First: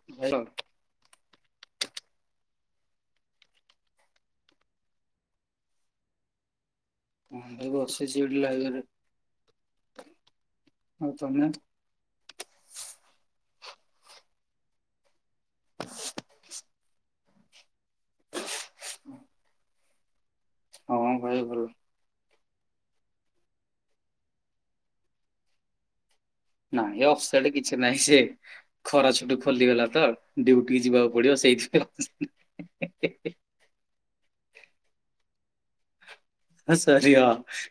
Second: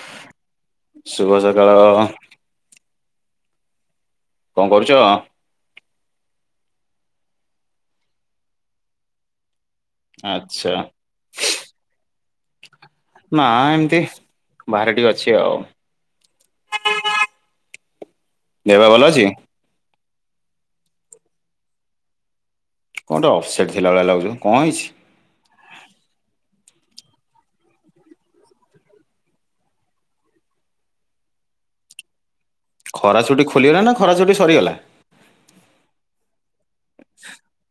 [unintelligible] ଶୁଭ ସକାଳ। କଁ କରୁଛ? ମୁ ବସିଛି ଏଠି ଲାଗାରେ ଆଛା ଆଉ ତମେ ନା ଏମତି। ବାହାରେ ଟିକେ ଅଛି ଆଉ, ଦେହ ପା ଭଲ ଅଛି? ହଁ ଭାଇ ଭଲ। କଣ ଗୋଟେ ଅଫସେଟ୍ ଥିଲାଭଳିଆ ଲାଗୁଛ କଣ ହେଇଛି? ନାଇଁ ଏ ଅଫସେଟ କିଛି ନାହିଁ ସେ ଖରା ଛୁଟୁ ଖୋଲିଗଲା ତ ଡ୍ୟଉଟିିକି ଯିବାକୁ ପଡିବ ସେଇଥିପାଇଁ। ଖରା ଛୁଟି ଖୋଲିଗଲା ନା ଖରାଛୁଟି ସରିଗଲା? ହେ ସରି ହ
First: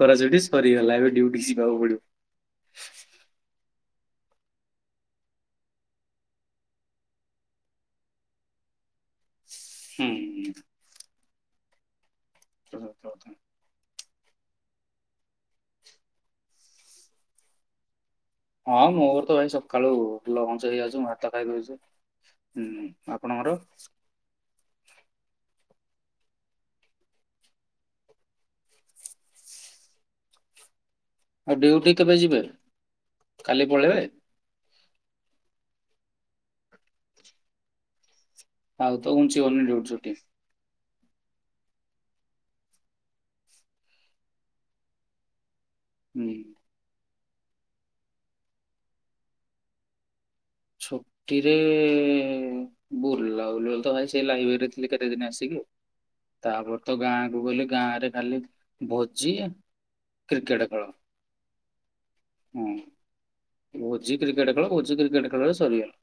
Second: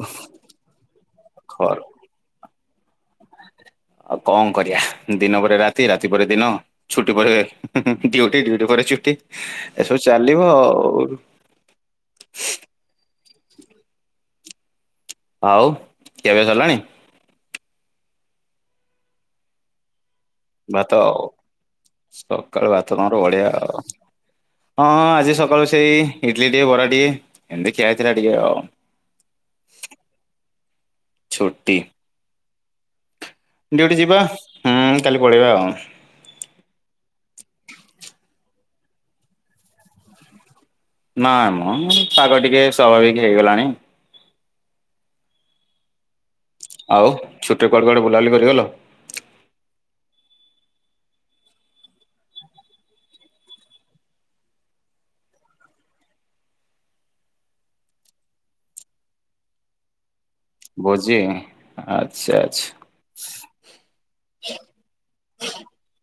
ଖରା ଛୁଟି ସରିଗଲା ଏବେ ଡିଉଟି ଖର ଯିବାକୁ ପଡିବ। ଆଉ କଣ କରିବା ଦିନ ପରେ ରାତି ରାତି ପରେ ଦିନ। ଛୁଟି ପରେ ଡ୍ୟୁଟି ଡ୍ୟୁଟି ପରେ ଛୁଟି। ଏସବୁ ହୁଁ। ଚାଲିବ ଆଉ। [unintelligible] ଆଉ କେବେ ସରିଲାଣି? ହଁ ମୋର ତ ଭାଇ ସକାଳୁ ଫୁଲ ଘଞ୍ଚ ହେଇଯାଉଚି ମୁଁ ଭାତ ଖାଇଦଉଚି ସକାଳୁ ଭାତ ହୁଁ ତମର ବଢିଆ ଆପଣଙ୍କର? ଆଉ ହଁ ଆଜି ସକାଳୁ ସେଇ ଇଡଲି ଟିକେ ବରାଟିକେ ଏମିତି ଖିଆହେଇଥିଲା ଟିକେ ଆଉ। [inaudible] ଆଉ ଛୁଟି ଡିଉଟି କେବେ ଯିବେ? କାଲି ଡିଉଟିି ପଳେଇବେ ଯିବା ହୁଁ କାଲି ପଳେଇବା ଆଉ। ଆଉ ତ ଘୁଂଚି ବନି ଡିଉଟି ଛୁଟି। ନା ମ ପାଗ ଟିକେ ସ୍ୱାଭାବିକ ହେଇଗଲାଣି। ହୁଁ। ଆଉ ଛୁଟି ପଡ଼ିଲ କୁଆଡେ ବୁଲାବୁଲି କରିବା ପାଇଁ ଗଲ? ଛୁଟିରେ ବୁଲା ବୁଲି ତ ଭାଇ ସେ ଲାଇବ୍ରେରୀ ଥିଲି କେଦିନ ଆସ କିି ଆଉ। ତାପରେ ତ ଗାଁ କୁ ଗଲେ ଗାଁ ରେ ଖାଲି ଭୋଜି କ୍ରିକେଟ ଖେଳ। [unintelligible] ଆଚ୍ଛା। ଆଚ୍ଛା। ହଁ ଓଜ୍ଜିି କ୍ରିକେଟ ଖେଳ ଓଜ୍ଜିି ଖେଳ ରେ ସରିଗଲା।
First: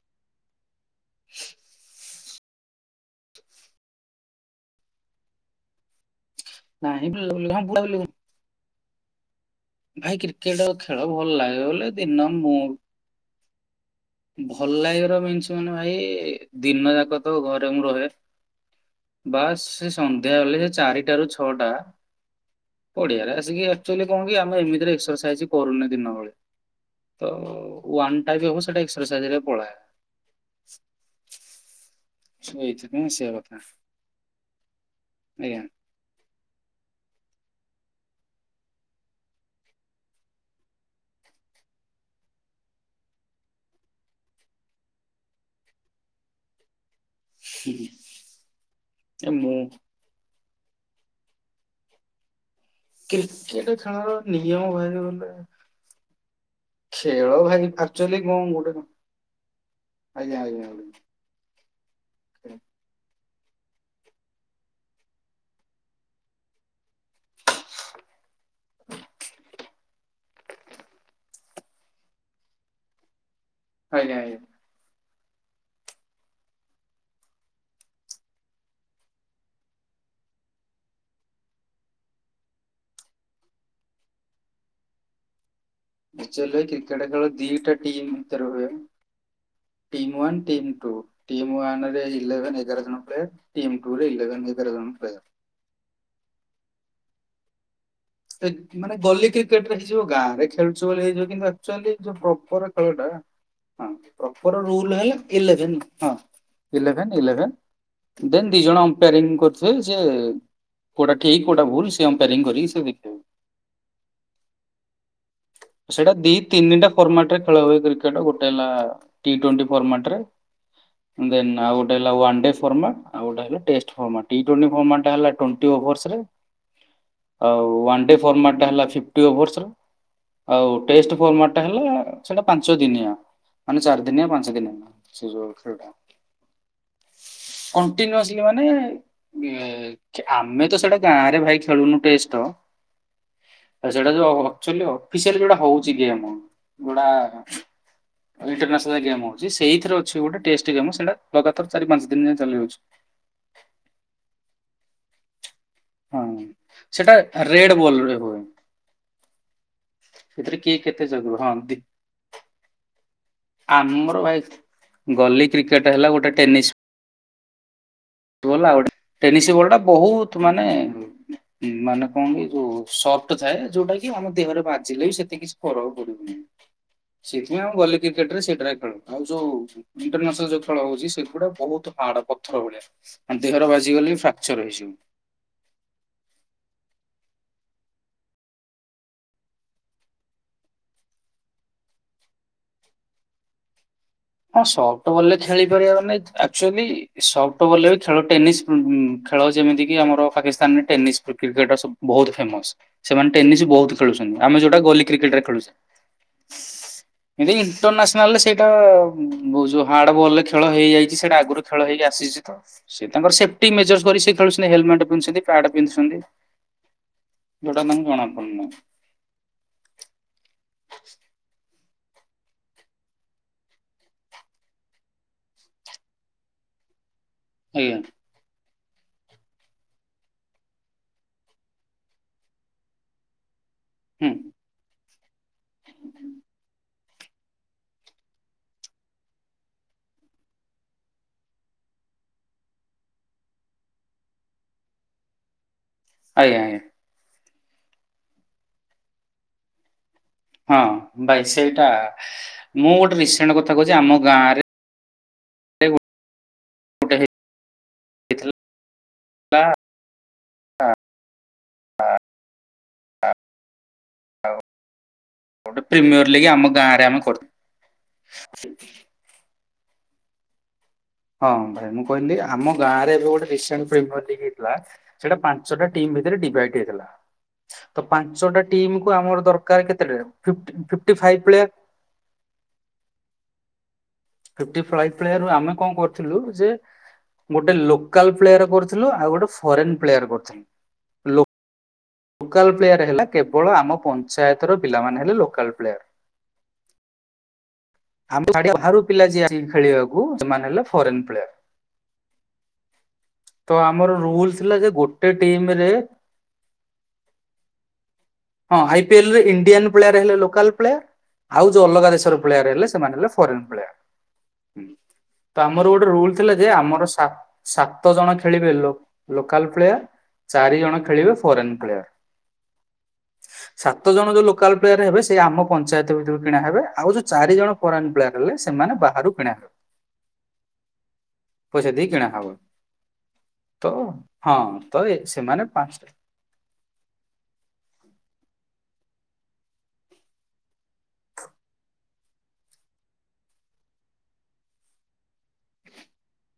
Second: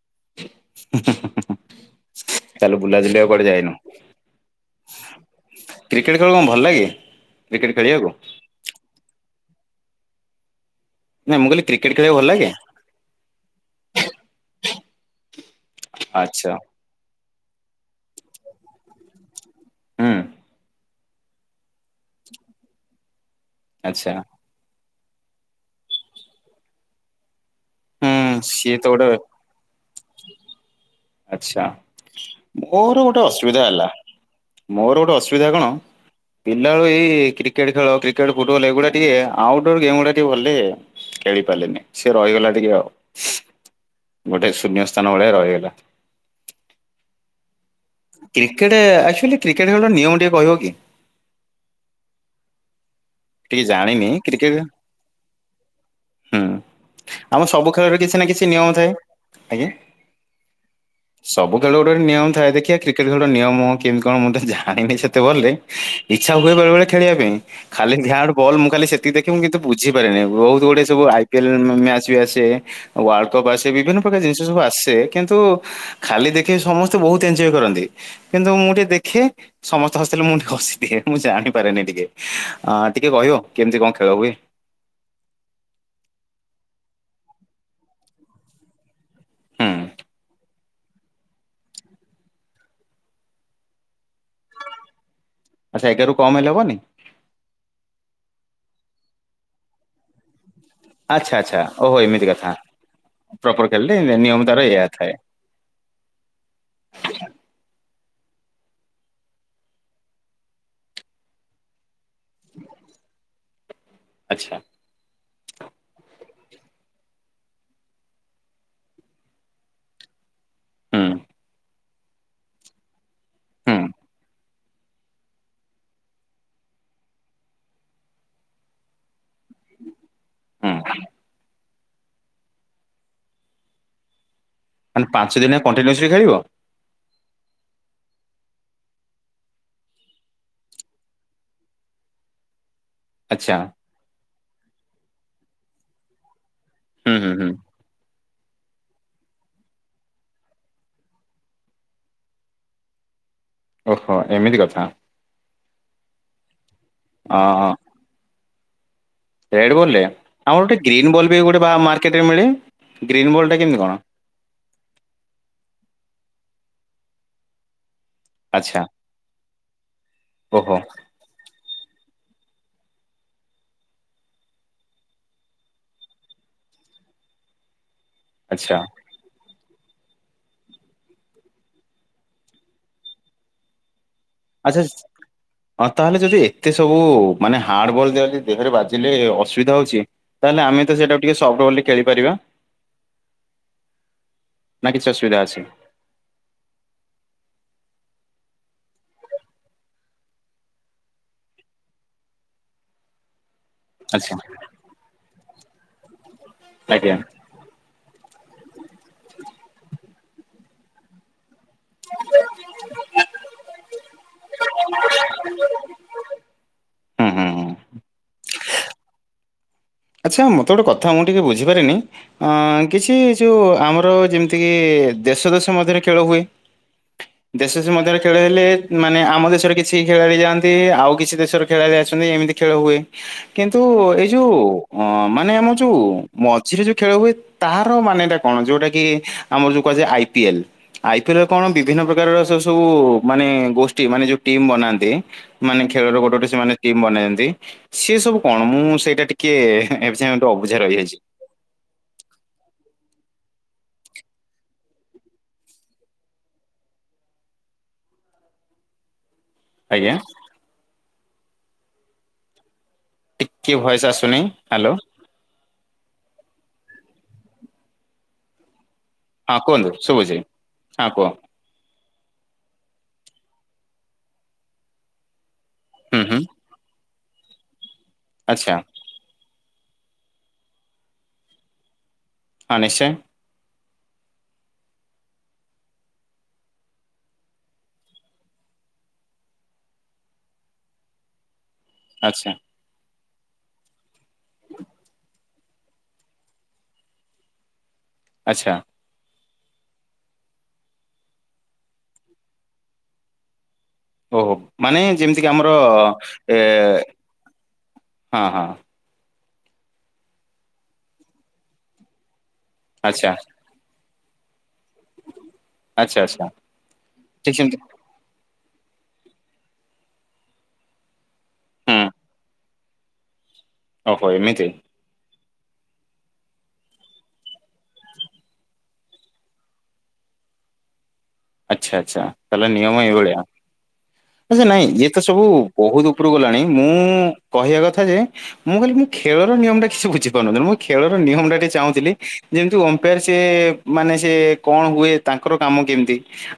[unintelligible] ତାହେଲ ବୁଲା କରିବାକୁ କୁଆଡେ ଯାଇନୁ। କ୍ରିକେଟ ଖେଳ କଣ ଭଲ ଲାଗେ ନାହିଁ ବୁଲାବୁଲି ହଁ କ୍ରିକେଟ ବୁଲାବୁଲି ଖେଳିବାକୁ? ଭାଇ କ୍ରିକେଟ ଆଉ ଖେଳ ନାଇଁ ଭଲ ମୁଁ କହିଲି ଲାଗେ କ୍ରିକେଟ ବୋଲେ ଖେଳିବାକୁ ଭଲ ଦିନ ଲାଗେ ମୁଡ୍ ଭଲ ଲାଗିବ ର ମିନ୍ସ ମାନେ ଭାଇ ଆଚ୍ଛା ଦିନ ଯାକ ତ ଘରେ ମୁ ରହେ ବାସ୍ ସେ ହୁଁ ସନ୍ଧ୍ୟା ହେଲେ ସେ ଚାରିଟାରୁ ଛଅଟା ପଡିଆରେ ଆସିକି ଆକ୍ଚୁଆଲି ଆଚ୍ଛା। କଣ କି ଆମେ ଏମିତିରେ ଏକ୍ସରସାଇଜ କରୁନି ଦିନ ବଳେ। ତ ହୁଁ ୱାନ୍ ଟା ବି ହବ ସିଏ ତ ସେଇଟା ଗୋଟେ ଏକ୍ସରସାଇଜ ରେ ପଳାଏ। ଆଚ୍ଛା। ଏଇଥିପାଇଁ ମୋର ଗୋଟେ ଆସିବା କଥା ଅସୁବିଧା ହେଲା ମୋର ଗୋଟେ ଅସୁବିଧା ଆଜ୍ଞା କଣ ପିଲାବେଳୁ ଏଇ କ୍ରିକେଟ ଖେଳ କ୍ରିକେଟ ଫୁଟବଲ୍ ଏଇଗୁଡା ଟିକେ ଆଉଟ୍ଡୋର୍ ଗେମ୍ ଗୁଡା ଟିକେ ଭଲ ଲାଗେ। ଖେଳି ପାରିଲନି ସେ ରହିଗଲା ଟିକେ ଆଉ ଗୋଟେ ଶୂନ୍ୟ ସ୍ଥାନ ଭଳିଆ ରହିଗଲା। ହୁଁ। କ୍ରିକେଟ ଆକ୍ଚୁଆଲି କ୍ରିକେଟ ଖେଳର ନିୟମ ଟିକେ କହିବ କି? ଟିକେ କ୍ରିକେଟ ଜାଣିନି ଛାଡ଼ କ୍ରିକେଟ ନିୟମ କହିଲୁ ଗୋଟେ ହୁଁ ଖେଳ ଆମ ଭାଇ ସବୁ ଖେଳରେ କିଛି ଆଚୁଆଲି ନା କଣ କିଛି ନିୟମ ଗୋଟେ ଥାଏ ଆଜ୍ଞା। ଆଜ୍ଞା ଆଜ୍ଞା ଆଜ୍ଞା। ସବୁ ଖେଳ ରେ ଗୋଟେ ନିୟମଥାଏ ଦେଖିବା କ୍ରିକେ ଗୋଟେ ନିୟମ କେମିତି କଣ ମୁଁ ତ ଜାଣିନି ସେତେ ବଲେ ଇଚଛା ହୁଏ ବେଳେବେଳେ ଖେଳିବା ପାଇଁ ଖାଲି ଯାହାର ବଲ୍ ମୁଁ ଖାଲି ସେତିକି ଦେଖିବି କିନ୍ତୁ ବୁଝିପାରିନି ବହୁତ ଗୁଡେ ସବୁ ଆଇ ପିଏଲ ମ୍ୟାଚ୍ ବି ଆସେ। ୱାର୍ଲଡ କପ୍ ଆସେ ବିଭିନ୍ନ ଆଜ୍ଞା ପ୍ରକାର ଜିନିଷ ସବୁ ଆସେ କିନ୍ତୁ ଖାଲି ଦେଖି ସମସ୍ତେ ବହୁତ ଏଞଜୟ କରନ୍ତି କିନ୍ତୁ ମୁଁ ଟିକେ ଦେଖେ ସମସ୍ତେ ହସିଦେଲେ ମୁଁ ଟିକେ ହସିଦିଏ ଦିଏ ମୁଁ ଜାଣିପାରେନି ଟିକେ। ହଁ ଟିକେ କହିବ କେମିତି କଣ ଖେଳ ହୁଏ? [unintelligible] କ୍ରିକେଟ ଖେଳ ଦିଟା ଟିମ୍ ଭିତରେ ହୁଏ। ହୁଁ team one team two. Team one ରେ ଇଲେଭେନ ଏଗାର ଜଣ ପ୍ଲେୟର ଟିମ୍ ଟୁ ରେ ଇଲେଭେନ ଏଗାରଜ ଜଣ ପ୍ଲେୟର। ଆଚ୍ଛା ଏଗାରରୁ କମ୍ ହେଲେ ହେବନି? ସେ ମାନେ ଗଲି କ୍ରିକେଟ ରେ ହେଇଯିବ ଗାଁରେ। ଖେଳୁଚ ଭ ହେଇଯିବ ଆଚ୍ଛା କିନ୍ତୁ ଆଚ୍ଛା ଆଚୁଆଲି ଓହୋ ଯୋଉ ଏମିତି କଥା ପ୍ରପର ଖେଳଟା ପ୍ରପର ହ ଖେଳିଲେ ନିୟମ ତାର ପ୍ରପର ଏଇଆ ରୁଲ ଥାଏ ହେଲା ଇଲେଭେନ୍ ହଁ ଇଲେଭେନ୍ ଇଲେଭେନ୍। ଦେନ ଦିଜଣ ଅମ୍ପାରିଂ କରୁଥିବେ ସେ କୋଉଟା ଠିକ୍ କୋଉଟା ଭୁଲ ସେ ଅମ୍ପାର କରି ସେ ଦେଖିବେ। ଆଚ୍ଛା। ସେଇଟା ଦି ତିନିଟା ଫର୍ମାଟ ରେ ଖେଳ ହୁଏ କ୍ରିକେଟ ଗୋଟେ ହେଲା ଟି ଟୋଣ୍ଟି ଫର୍ମାଟରେ ହୁଁ ଦେନ୍ ଆଉ ୱାନ ଡେ ଫର୍ମାଟ, ଆଉ ଗୋଟେ ହୁଁ ଟେଷ୍ଟ ଫର୍ମାଟ। ଟି ଟୋଣ୍ଟି ଫର୍ମାଟରେ ହେଲା ଟୋଣ୍ଟି ଓଭରସରେ ଆଉ ୱାନ୍ ଡେ ଫର୍ମାଟ୍ଟା ହେଲା ଫିଫ୍ଟି ଓଭର୍ସ ରେ। ଆଉ ହୁଁ ଟେଷ୍ଟ ଫର୍ମାଟ ହେଲା ସେଟା ପାଞ୍ଚ ଦିନିଆ ମାନେ ଚାରି ଦିନିଆ ପାଞ୍ଚ ଦିନିଆ। ମାନେ ପାଞ୍ଚ ସେ ଯଉ ଦିନିଆ ଖେଳ କଣ୍ଟିନ୍ୟୁସଲି [unintelligible] [inaudible] [unintelligible] କଣ୍ଟିନ୍ୟୁସଲି ମାନେ [inaudible] ଆମେ ତ ସେଟା ଗାଁ ରେ ଭାଇ ଖେଳୁନୁ ଟେଷ୍ଟ ଆଚ୍ଛା। ସେଇଟା ଯୋଉଚୁ ଆକଚୁଆଲ ଅଫିସିଆ ଯୋଉଟା ହଉଛି ଗେମ ଯୋଉଟା ହୁଁ ହୁଁ ହୁଁ ଇଣ୍ଟରନେସାନଲ ଗେମ ହଉଛି। ସେଇଥିରେ ଅଛି ଗୋଟେ ଟେଷ୍ଟ ଗେମ୍ ସେଇଟା ଲଗାତାର ଚାରି ପାଞ୍ଚ ଦିନ ଯାଁ ଚାଲିଯାଉଛି। ଓହୋ! ଏମିତି କଥା। ହଁ, ସେଟା ରେଡ ବଲରେ ହୁଏ। ରେଡ଼୍ ବଲରେ ସେଥିରେ ଆଉ ଗୋଟେ କିଏ କେତେ ଗ୍ରୀନ୍ ବଲ୍ ଜଗିବ ବି ହଁ ଗୋଟେ ବା ଦି ମାର୍କେଟରେ ମିଳେ। ଗ୍ରୀନ୍ ବଲ୍ ଟା କେମିତି କଣ? ମୋର ଭାଇ ଭଳି କ୍ରିକେଟ୍ ହେଲା, ଗୋଟେ ଟେନିସ୍ ଗଲା ଆଚ୍ଛା ଗୋଟ ଟେନିସ ବଲ ଟା ବହୁତ ମାନେ ଓହୋ ମାନେ କଣ କି ଯୋଉ ସଫ୍ଟ ଥାଏ ଯୋଉଟା କି ଆମ ଦେହରେ ବାଜିଲେ ବି ସେତେ କିଛି ଫରକ୍ ପଡିବନି। ସେଥିପାଇଁ ଆଉ ଗଲି କ୍ରିକେଟ ରେ ସେଇଟାରେ ଆଚ୍ଛା ଖେଳ ଆଉ ଯୋଉ ଇଣ୍ଟରନ୍ୟାସନାଲ ଯୋଉ ଖେଳ ହଉଛି ସେଗୁଡା ବହୁ ହାର୍ଡ ପଥର ଭଳିଆ। ଆଉ ଦେହର ବାଜିଗଲି ଫା ଆଛା [unintelligible] ହଁ ତାହେଲେ ଯଦି ଏତେ ସବୁ ମାନେ ହାର୍ଡ ବଲ୍ ଦିି ଦେହରେ ବାଜିଲେ ଅସୁବିଧା ହଉଛି ତାହେଲେ ଆମେ ତ ସେଇଟାକୁ ଟିକେ ସଫ୍ଟବଲରେ ଖେଳିପାରିବା। ହଁ, ନା କିଛି ସଫ୍ଟବଲରେ ଅସୁବିଧା ଅଛି ଖେଳି ପାରିବାର ନାଇକି ଆଚୁଆଲି ସଫ୍ଟବଲ ବି ଖେଳ ଟେନିସ୍ ବ ଖେଳ ଯେମିତି କିି ଆମର ପାକିସ୍ତାନରେ ଟେନିସ୍ କ୍ରିକେଟ ସବ ବହୁ ଫେମସ। ସେମାନେ ଟେନିସ ବହୁତ ଆଚ୍ଛା ଖେଳୁଛନ୍ତି ଆମେ ଯୋଉଟା ଭଲି କ୍ରିକେଟ ରେ ଖେଲୁଛେ। ଆଜ୍ଞା। ଏମତି ଇଣ୍ଟରନାସନାଲ ରେ ସେଇଟା ବଉ ଯୋଉ ହାର୍ଡ ବଲ ଖେଳ ହେଇଯାଇଛି। ସେଇଟା ଆଗରୁ ଖେଳ ହେଇକି ଆସିଛି ତ ସେ ତାଙ୍କର ସେଫଟି ମେଜର କରି ସେ ଖେଳୁଛନ୍ତି ହେଲମେଟ ପିନ୍ଧୁଛନ୍ତି, ପ୍ୟାଡ ପିନ୍ଧୁଛନ୍ତି, ହୁଁ ହୁଁ ହୁଁ ଯୋଉଟା ନ ଜଣା ପଡୁନାହିଁ। ଆଚ୍ଛା, ମୋତେ ଗୋଟେ କଥା କହିଲ ମୁଁ ବୁଝିପାରିଲିନି ଅ କିଛି ଯୋଉ ଆମର ଯେମିତି କିି ଦେଶ ଦେଶ ମଧ୍ୟରେ ଖେଳ ହୁଏ ଦେଶ ହୁଁ ଦେଶ ମଧ୍ୟରେ ଖେଳ ହେଲେ ମାନେ ଆମ ଦେଶର କିଛି ଖେଳାଳି ଯାଆନ୍ତି ଆଉ କିଛି ଦେଶର ଖେଳାଳି ଆସନ୍ତି ଏମିତି ଖେଳ ହୁଏ। କିନ୍ତୁ ଏଇ ଯୋଉ ଅ ମାନେ ଆମ ଯୋଉ ମଝିରେ ଯୋ ଖେଳ ହୁଏ ତାର ମାନେ ଟା କଣ ଯୋଉଟା କି ଆମର ଯୋଉ କୁହାଯାଏ ଆଇ ପିଏଲ ଆଇ ପିଏଲରେ କଣ ବିଭିନ୍ନ ପ୍ରକାର ସ ସବୁ ମାନେ ଗୋଷ୍ଠୀ ମାନେ ଯୋଉ ଟିମ୍ ବନାନ୍ତି ମାନେ ଖେଳର ଗୋଟେ ଗୋଟେ ଆଜ୍ଞା ସେମାନେ ଆଜ୍ଞା ଟିମ୍ ବନେଇନ୍ତି, ସି ସବୁ କଣ ମୁଁ ସେଇଟା ଟିକେ ଏବେ ଯାଏ ଗୋଟେ ଅବୁଝା ହଁ ରହିଯାଇଛି। ଭାଇ ସେଇଟା ମୁଁ ଗୋଟେ ରିସେଣ୍ଟ କଥା କହୁଛି ଆମ ଗାଁରେ ଏଥିଲ ଲା ଆଜ୍ଞା। ହା ଟିକିଏ ଭଏସ୍ ଆସୁନି। ହ୍ୟାଲୋ। ଗୋଟେ ପ୍ରିମିୟର ଲାଗି ଆମ ଗାଁ ଆଡ଼େ ଆମେ କରି ହଁ କୁହନ୍ତୁ ଶୁଭୁଚି ହଁ କୁହ। ହଁ ଭାଇ ମୁଁ କହିଲି ଆମ ଗାଁରେ ଏବେ ଗୋଟେ ରସେଣ୍ଟ ଫିଲ୍ମ ହେଇଥିଲା ସେଟା ପା ପାଞ୍ଚଟା ଟିମ୍ ହୁଁ ଭିତରେ ହୁଁ ଡିଭାଇଡ୍ ହେଇଥିଲା ତ ପାଞ୍ଚଟା ଆଚ୍ଛା। ଟିମ୍ କୁ ଆମର ଦରକାର କେତେରେ ଫି ଫିପ୍ଟି ଫାଇପ୍ ଭଳିଆ ହଁ ନିଶ୍ଚୟ। ଫିପ୍ଟି ଫାଇପ୍ ପ୍ଲେୟାରୁ ଆମେ କଣ କରୁଥିଲୁ ଯେ ଗୋଟେ ଲୋକାଲ ପ୍ଲେୟାର କରୁଥିଲୁ ଆଉ ଗୋଟେ ଫରେନ୍ ପ୍ଲେୟାର କରୁଥିଲୁ। ଆଚ୍ଛା। ଲୋକାଲ ପ୍ଲେୟାର ହେଲା କେବଳ ଆମ ପଞ୍ଚାୟତର ପିଲାମାନେ ହେଲେ ଲୋକାଲ୍ ପ୍ଲେୟାର। ଆମକୁ ଆଚ୍ଛା ଛାଡ଼ିବାକୁ ବାହାରୁ ପିଲା ଯିଏ ଆଣିବେ ଖେଳିବାକୁ ସେମାନେ ହେଲେ ଫରେନ୍ ପ୍ଲେୟାର। ତ ଆମର ଓହୋ ରୁଲ୍ସ୍ ଥିଲା ଯେ ମାନେ ଗୋଟେ ଯେମିତିକି ଆମର ଟିମ୍ ରେ ଏ [inaudible] ହଁ ହଁ। ଆଇ ପିଏଲ୍ ରେ ଇଣ୍ଡିଆନ୍ ପ୍ଳେୟାର ହେଲେ ଲୋକାଲ ପ୍ଳେୟାର ଆଉ ଯୋଉ ଅଲଗା ଦେଶର ପ୍ଲେୟାର ହେଲେ ସେ ସେମାନେ ହେଲେ ଆଚ୍ଛା ଫରେନ୍ ପ୍ଳେୟାର। ହୁଁ ତ ଆମର ଗୋଟେ ଆଚ୍ଛା ରୁଲ୍ ଆଚ୍ଛା ଥିଲା ଯେ ଆମର ସା ଠିକ ସେମିତି ସା ସାତ ଜଣ ଖେଳିବେ ଲୋ ଲୋକାଲ ପ୍ଲେୟାର। ଚାରି ଜଣ ଖେଳିବେ ଫରେନ୍ ହୁଁ ପ୍ଲେୟାର। ସାତ ଓହୋ ଜଣ ଯୋଉ ଏମିତି ଲୋକାଲ ପ୍ଲେୟାର ହେବେ ସେ ଆମ ପଞ୍ଚାୟତ ଭିତରୁ କିଣା ହେବେ ଆଉ ଯୋଉ ଚାରି ଜଣ ଫୋରେନ୍ ପ୍ଲେୟାର ହେଲେ ସେମାନେ ବାହାରୁ କିଣା ହେବେ। [inaudible] ପଇସା ଆଚ୍ଛା ଦେଇ ଆ୍ଛା କିଣା ହବ ତାହଲେ ନିୟମ ଏଇ ଭଳିଆ ତ ହଁ ହଯେ ନାଇଁ ଇଏ ଏ ତ ସବୁ ସେମାନେ ପାଞ୍ଚ ବହୁତ ଉପ ଟୁ ଗଲାଣି ମୁଁ କହିବା କଥା ଯେ ମୁଁ କହିଲି ମୁଁ ଖେଳର ନିୟମ ଟା କିଛି ବୁଝିପାରୁନଥିଲି ମୁଁ ଖେଳର ନିୟମ ଟା ଟିକେ ଚାହୁଁଥିଲି ଯେମିତି ଓମ୍ପାର ସେ ମାନେ ସେ କଣ ହୁଏ ତାଙ୍କର କାମ କେମିତି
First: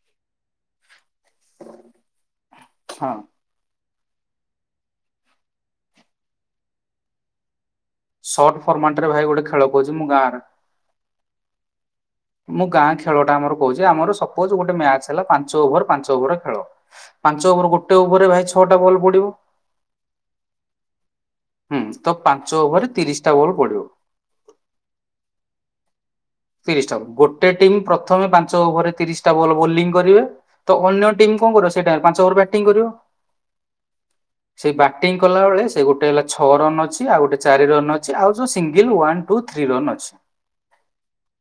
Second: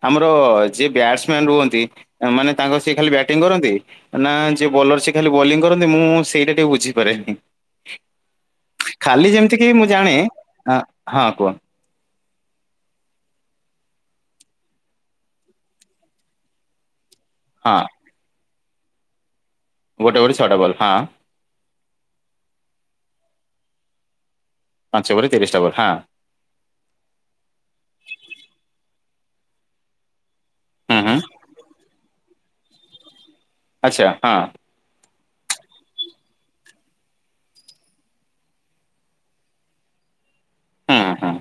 ଆମର ଯିଏ ବ୍ୟାଟସମ୍ୟାନ ରୁହନ୍ତି ମାନେ ତାଙ୍କର ସେ ଖାଲି ହଁ ବ୍ୟାଟିଂ କରନ୍ତି। ନା ଯେ ବୋଲର ସେ ଖାଲି ବୋଲିଂ କରନ୍ତି ମୁଁ ସେଇଟା ଟିକେ ବୁଝିପାରେନି ସର୍ଟ ହୁଁ। ଫର୍ମାଟ ରେ ଭାଇ ଖାଲି ଗୋଟେ ଯେମିତି ଖେଳ କିି ମୁଁ କହୁଛି ଜାଣେ ଗାଁରେ ଅ ହଁ କୁହ। ମୁଁ ଗାଁ ଖେଳଟା ଆମର କହୁଛି ଆମର ସପୋଜ ଗୋଟେ ମ୍ୟାଚ ହେଲା ପାଞ୍ଚ ଓଭର ପାଞ୍ଚ ଓଭର ଖେଳ ପାଞ୍ଚ ଓଭର ହଁ ଗୋଟେ ଓଭରରେ ଭାଇ ଛଅଟା ବଲ୍ ପଡ଼ିବ ଗୋଟେ ଗୋଟେ ଛଟା ବଲ୍ ହଁ। ହୁଁ ତ ପାଞ୍ଚ ଓଭରେ ତିରିଶି ଟା ବୋଲ୍ ପଡ଼ିବ। ପାଞ୍ଚୋ ଓଭରେ ତିରିଶି ଟା ବଲ୍ ହଁ। ତିରିଶି ଟା ବୋଲ୍ ଗୋଟେ ଟିମ୍ ପ୍ରଥମେ ପାଞ୍ଚ ଓଭରରେ ତିରିଶ ଟା ବୋଲ୍ ବୋଲିଂ କରିବେ। ତ ହୁଁ ଅନ୍ୟ ହୁଁ ଟିମ୍ କଣ କରିବ ସେଇଟା ପାଞ୍ଚ ଓଭର ବ୍ୟାଟିଂ କରିବ। ଆଚ୍ଛା ହଁ। ସେଇ ବ୍ୟାଟିଂ କଲାବେଳେ ସେ ଗୋଟେ ହେଲା ଛଅ ରନ୍ ଅଛି ଆଉ ଗୋଟେ ଚାରି ରନ୍ ଅଛି ଆଉ ଯୋଉ single one two three run ଅଛି। ହୁଁ ହୁଁ।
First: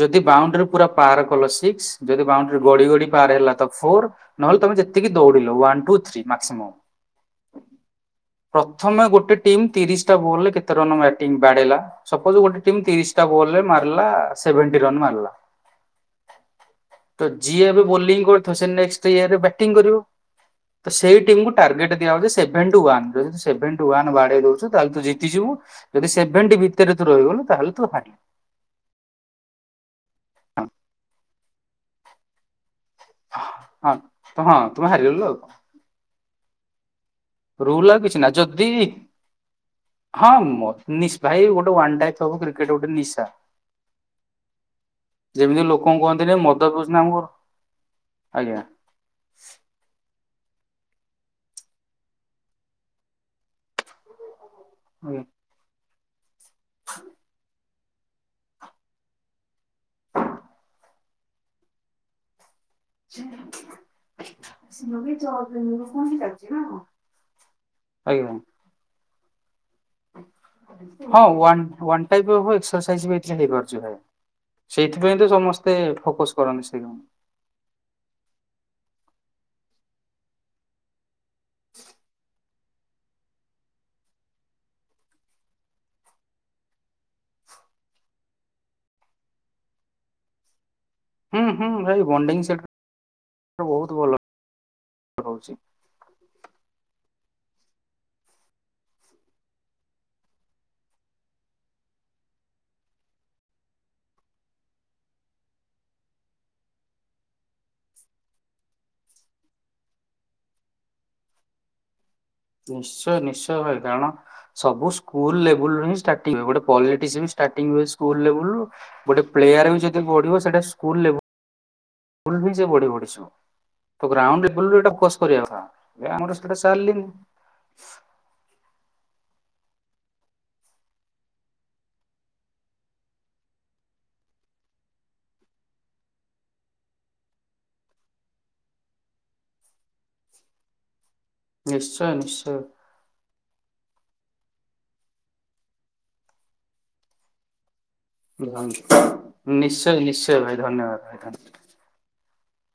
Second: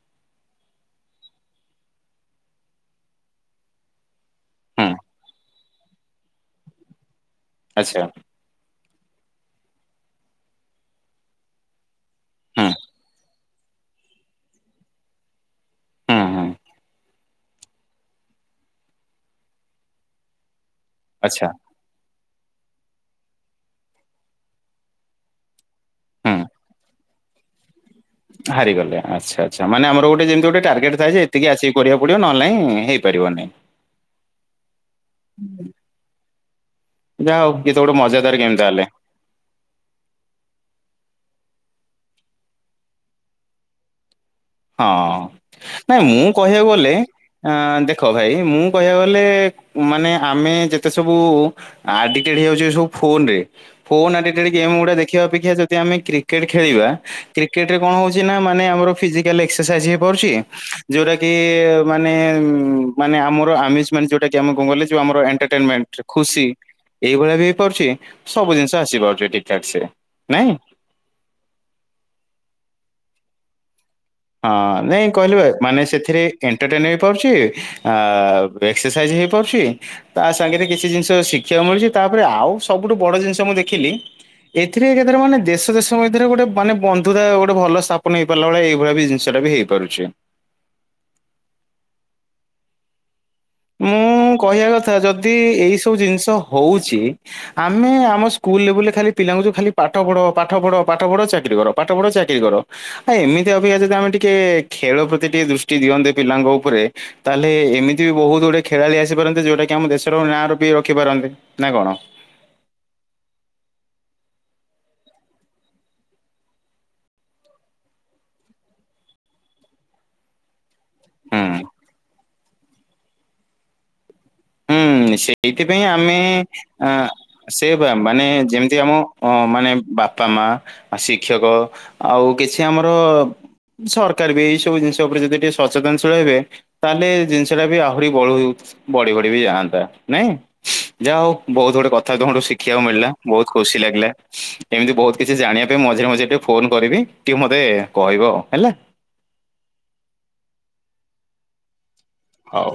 ଯଦି ବାଉଣ୍ଡରି ପୁରା ପାର କଲ ସିକ୍ସ ଯଦି ବାଉଣ୍ଡରି ଗଡ଼ି ଗଡ଼ି ପାର ହେଲା ତ ଫୋର ନହେଲେ ତମେ ହୁଁ ଯେତିକି ଦୌଡିଲ ୱା ଟୁ ଥ୍ରୀ ମାକ୍ସିମମ୍ [inaudible] ଆଚ୍ଛା। ପ୍ରଥମେ ଗୋଟେ ଟିମ୍ ତିରିଶି ଟା ବୋଲରେ କେତେ ରନ୍ ବ୍ୟାଟିଂ ବାଡେ଼ଇଲା ସପୋଜ ଗୋଟେ ହୁଁ ଟିମ୍ ତିରିଶି ଟା ବଲ୍ ରେ ମାରିଲା ସେଭେନ୍ ଟି ରନ୍ ମାରିଲା ହୁଁ ହୁଁ। ତ ଯିଏ ଏବେ ବୋଲିଂ କରୁଥିବ ସେ ନେଟ୍ସେ ଇୟରେ ବ୍ୟାଟିଂ କରିବ। ତ ସେଇ ଟିମ୍ ଆଚ୍ଛା କୁ ଟାର୍ଗେଟ ଦିଆ ହଉଚି ସେଭେନ୍ ଟୁ ୱାନ୍ ଯଦି ତୁ ସେଭେନ୍ ଟୁ ୱାନ୍ ବାଡ଼େଇ ଦଉଚ ତାହେଲେ ତୁ ଜତିଯିବୁ ଯଦି ହୁଁ ସେଭେନଟି ଭିତରେ ତୁ ରହିଗଲୁ ତାହେଲେ ତୁ ହାରିିବୁ ହାରିଗଲେ ଆଚ୍ଛା ଆଚ୍ଛା। ମାନେ ଆମର ଗୋଟେ ଯେମିତି ଗୋଟେ ଟାର୍ଗେଟ ଥାଏ ଯେ ଏତିକି ଆସିିକି କରିବାକୁ ପଡିବ ନହେଲେ ନାଇଁ ପାରିବନି। ହଁ ତ ହଁ ତୁମେ ହାରିଗଲ ଆଉ। ଯାହା ହଉ ଇଏ ତ ରୁଲ ଗୋଟେ ଆଉ କିଛି ମଜାଦାର ନାଇ ଗେମ୍ ଯଦି ତାହେଲେ ହଁ ଭାଇ ଗୋଟେ ୱାନ ଟାଇପ ହବ କ୍ରିକେଟ ଗୋଟେ ନିଶା। ହଁ। ଯେମିତି ଲୋକଙ୍କୁ ନାଇଁ ମୁଁ କୁହନ୍ତିନି ମଦ କହିବାକୁ ଗଲେ ପିଉଛନ୍ତି ଆମକୁ ଆ ଦେଖ ଭାଇ ମୁଁ କହିବାକୁ ଗଲେ ମାନେ ଆମେ ଯେତେ ସବୁ ଆଡିଟେଡ ହେଇଯାଉଛେ ସବୁ ଫୋନରେ ଫୋନ ଦେଖିବା ଅପେକ୍ଷା ଯଦି ଆମେ କ୍ରିକ୍ରେଟ ଖେଳିବା କ୍ରିକ୍ରେଟରେ କଣ ହଉଛି ନା ମାନେ ଆମର ଫିଜି କାଲ ଏକ୍ସରସାଇଜ ହୋଇ ପାରୁଛି। ଯୋଉଟା କି ମାନେ ମାନେ ଆଜ୍ଞା ଆମର ଆମ ସିଏ ଏଣ୍ଟର୍ଟେନ୍ମେଣ୍ଟରେ ଖୁସି ଆଜ୍ଞା ଏଇଭଳିଆ ବି ହେଇପାରୁଛି ସବୁ ଜିନିଷ ଆସି ପାରୁଛି ଠିକ ଠାକ ସେ ନାଇଁ। ହଁ one one type of exercise ବି ଏଥିରେ ହୋଇପାରୁଛି ଭାଇ। ହଁ ନାଇଁ ସେଇଥିପାଇଁ ତ କହିଲେ ସମସ୍ତେ ମାନେ ସେଥିରେ ଫୋକସ୍ କରନ୍ତି ସେଇ ଏଣ୍ଟରଟେନ ହୁଁ ହେଇପାରୁଛି। ଏକ୍ସରସାଇଜ ହେଇପାରୁଛି ତା ସାଙ୍ଗରେ କିଛି ଜିନିଷ ଶିଖିବାକୁ ମିଳୁଛି। ତାପରେ ଆଉ ସବୁଠୁ ବଡ ଜିନିଷ ମୁଁ ଦେଖିଲି ଏଥିରେ ଏକାଥର ମାନେ ଦେଶ ଦେଶ ମଧ୍ୟରେ ଗୋଟେ ମାନେ ବନ୍ଧୁତା ଗୋଟେ ଭଲ ସ୍ଥାପନ ହେଇପାରିଲା ଭଳିଆ ଏ ଭଳିଆ ବି ଜିନିଷଟା ବି ହେଇପାରୁଛି। ହୁଁ ହୁଁ ଭାଇ ବଡିଂ ସେଟା। ମୁଁ କହିବା କଥା ଯଦି ରହୁଛି ଏଇ ସବୁ ଜିନିଷ ହଉଛି ଆମେ ଆମ ସ୍କୁଲ ଲେବୁଲରେ ଖାଲି ପିଲାଙ୍କୁ ଯୋଉ ଖାଲି ପାଠ ପଢ ପାଠ ପଢ ପାଠ ପଢ ଚାକିରୀ କର ପାଠ ପଢ ଚାକିରୀ କର। ଆ ଏମିତି ଅପେକ୍ଷା ଯଦି ଆମେ ଟିକେ ଖେଳ ପ୍ରତି ଟିକେ ଦୃଷ୍ଟି ଦିଅନ୍ତେ ପିଲାଙ୍କ ଉପରେ ତାହେଲେ ଏମିତି ବି ବହୁତ ଗୁଡିଏ ଖେଳାଳି ଆସିପାରନ୍ତେ, ଯୋଉଟା କି ଆମ ଦେଶର ନାଁ ବି ରଖିପାରନ୍ତେ ନା କଣ। ନିଶ୍ଚୟ ନିଶ୍ଚୟ ଭାଇ କାରଣ ସବୁ ସ୍କୁଲ ଲେବୁଲ ହିଁ ଷ୍ଟାର୍ଟିଂ ହୁଏ। ଗୋଟେ ପଲିଟିସିଆନ ବି ଷ୍ଟାର୍ଟି ହୁଏ ସ୍କୁଲ ଲେବୁଲରୁ। ଗୋଟେ ପ୍ଲେୟାର ବି ଯଦି ବଢିବ ସେଟା ସ୍କୁଲ ଲେ ହୁଁ। [unintelligible] ସେ ବଢି ବଢି ଯିବ। ତ ଗ୍ରାଉଣ୍ଡ ହୁଁ [unintelligible] କରିବା ଆମର ସେଇଟା ଚାଲିନି। ସେବା ମାନେ ଯେମିତି ଆମ ଅ ମାନେ ବାପା ମା ଆ ଶିକ୍ଷକ ଆଉ କିଛି ଆମର ସରକାର ବି ଏଇ ସବୁ ଜିନିଷ ଉପରେ ଯଦି ଟିକେ ସଚେତନଶୀଳ ହେବେ ତାହେଲେ ଜିନିଷଟା ବି ଆହୁରି ବ ବଢିବ। ବି ଯାଆନ୍ତା ନାଇଁ ଯାହା ହଉ ବହୁତ ଗୁଡେ ନିଶ୍ଚୟ କଥା ତମଠୁ ନିଶ୍ଚୟ ଶିଖିବାକୁ ମିଳିଲା। ବହୁତ ଖୁସି ଲାଗିଲା। ଏମିତି ବହୁତ କିଛି ଜାଣିବା ପାଇଁ ମଝିରେ ମଝିରେ ଟିକେ ଫୋନ କରିବି ଟିକେ ମୋତେ ନିଶ୍ଚୟ ନିଶ୍ଚୟ ଭାଇ ଧନ୍ୟବାଦ ଭାଇ ଧନ୍ୟବାଦ। ହଉ।